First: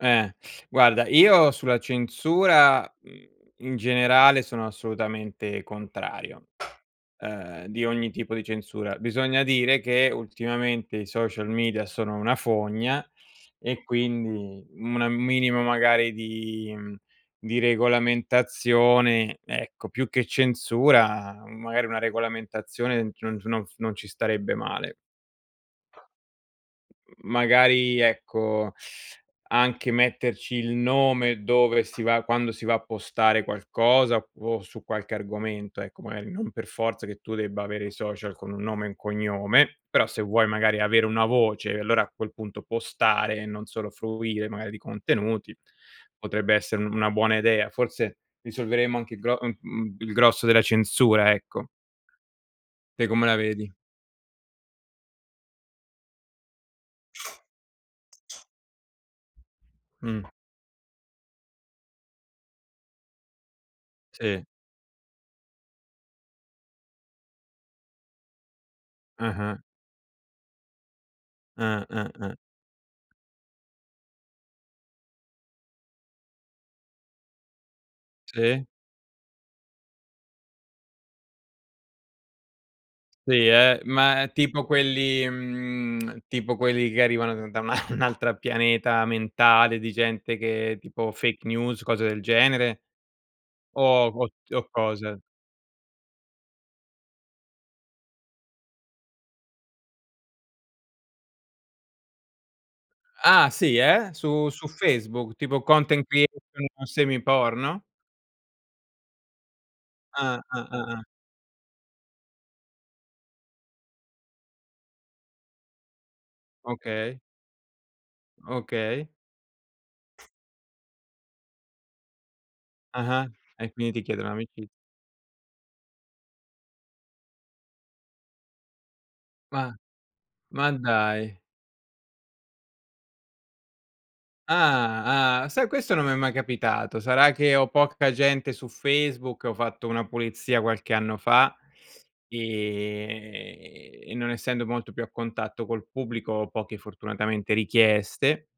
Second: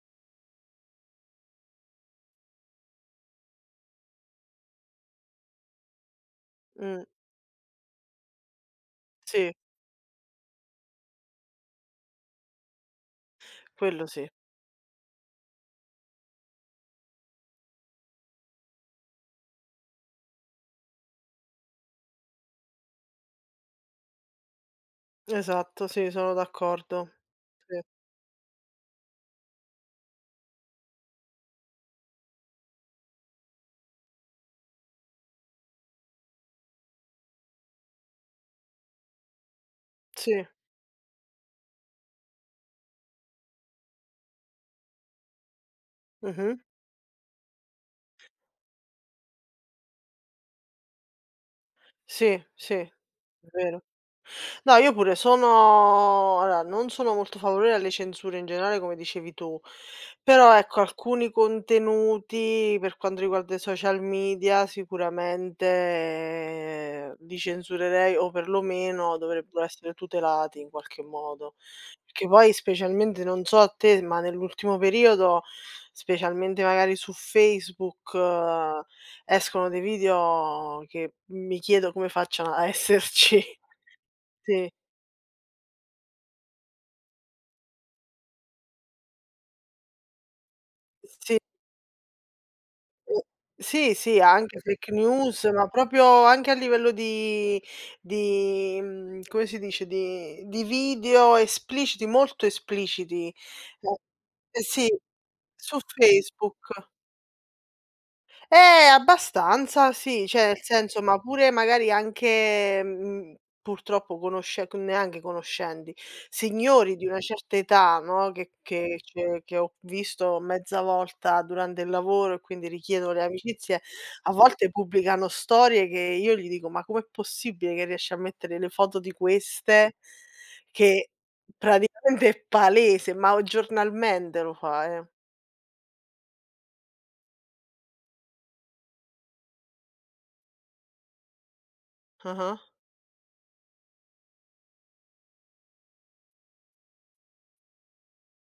Eh, guarda, io sulla censura, mhmm, in generale, sono assolutamente contrario Mh. ehm, di ogni tipo di censura. Bisogna Sì. dire, che ultimamente i social media sono una fogna, e Quello sì. quindi, um a minimo magari di di regolamentazione, ecco più che censura, magari, una regolamentazione, non c non s non ci starebbe male. Esatto, sì, sono d'accordo. Sì. Magari ecco, anche metterci il nome dove si va, quando si va a postare qualcosa, op su qualche argomento, ecco, magari non per forza che tu debba avere i social con un nome e un cognome, però se Sì. vuoi magari avere una voce, e allora a quel punto postare, e non solo fruire magari di contenuti, potrebbe Mh-mh. essere una buona idea. Forse risolveremo anche il gro mhmm, mhmm, il grosso della censura, ecco. Sì, sì, è Te come la vedi? vero. No, io pure sono allora, non sono molto favorevole alle censure in generale, come dicevi tu, Mh. però ecco, alcuni contenuti, per quando riguarda i social Sì. media, sicuramente li censurerei, o perlomeno, Ah-ah. dovrebbero essere tutelati in qualche modo. Ah, ah, Che ah. poi specialmente non so a te, ma nell'ultimo periodo, specialmente magari su Facebook, Sì. escono dei video che mi chiedo come facciano a esserci. Sì, eh, ma tipo Sì. quelli mhmm, tipo quelli che arrivano da un al altro pianeta mentale, di gente che tipo Sì. fake news, cose del genere [unintelligible] .Sì, o sì, [unintelligible] anche o fake cosa? news, ma proprio anche a livello di di mhmm, come si dice, di video espliciti, molto espliciti.. Ah si [unintelligible] eh, su su Sì, Facebook, tipo su content creator Facebook. semi porno? Eh! Abbastanza sì, Ah, cioè nel ah, ah, senso, ah. ma pure, magari anche, mhmm, purtroppo conosce c neanche conoscenti, signori di una Okay. certa età, no, che che Okay. cioè che ho visto mezza volta durante il lavoro, e quindi richiedono le Ah-ah, e amicizie, quindi ti chiedono a amici volte pubblicano storie che io gli dico: "Ma come è possibile che riesci a mettere le foto di Ma queste?" ma Che dai. praticamente è palese, ma o giornalmente lo fa, eh. Ah, ah. Sai questo non mi è mai capitato, sarà che ho poca gente su Facebook, ho fatto una pulizia qualche anno fa, Ah-ah. e e non essendo molto più a contatto col pubblico, ho poche, fortunatamente, richieste.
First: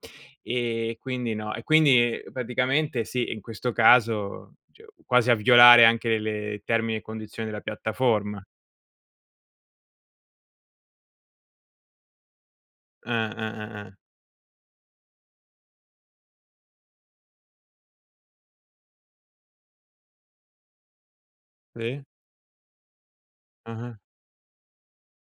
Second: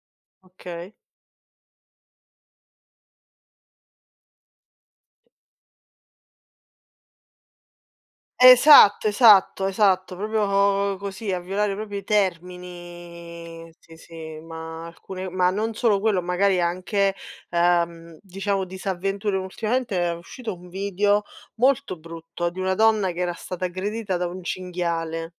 Okay. E quindi no e quindi praticamente sì, in questo caso, cioè, quasi a violare anche le termini e condizioni della piattaforma. Esatto, esatto, esatto, proprio così a violare proprio i Ah, ah, termini, ah, sì, ah. sì, ma alcune ma non solo quello, magari anche, ehm, diciamo disavventure, ultimamente è uscito un video molto Sì. brutto, di una donna che era stata Ah-ah. aggredita, da un cinghiale.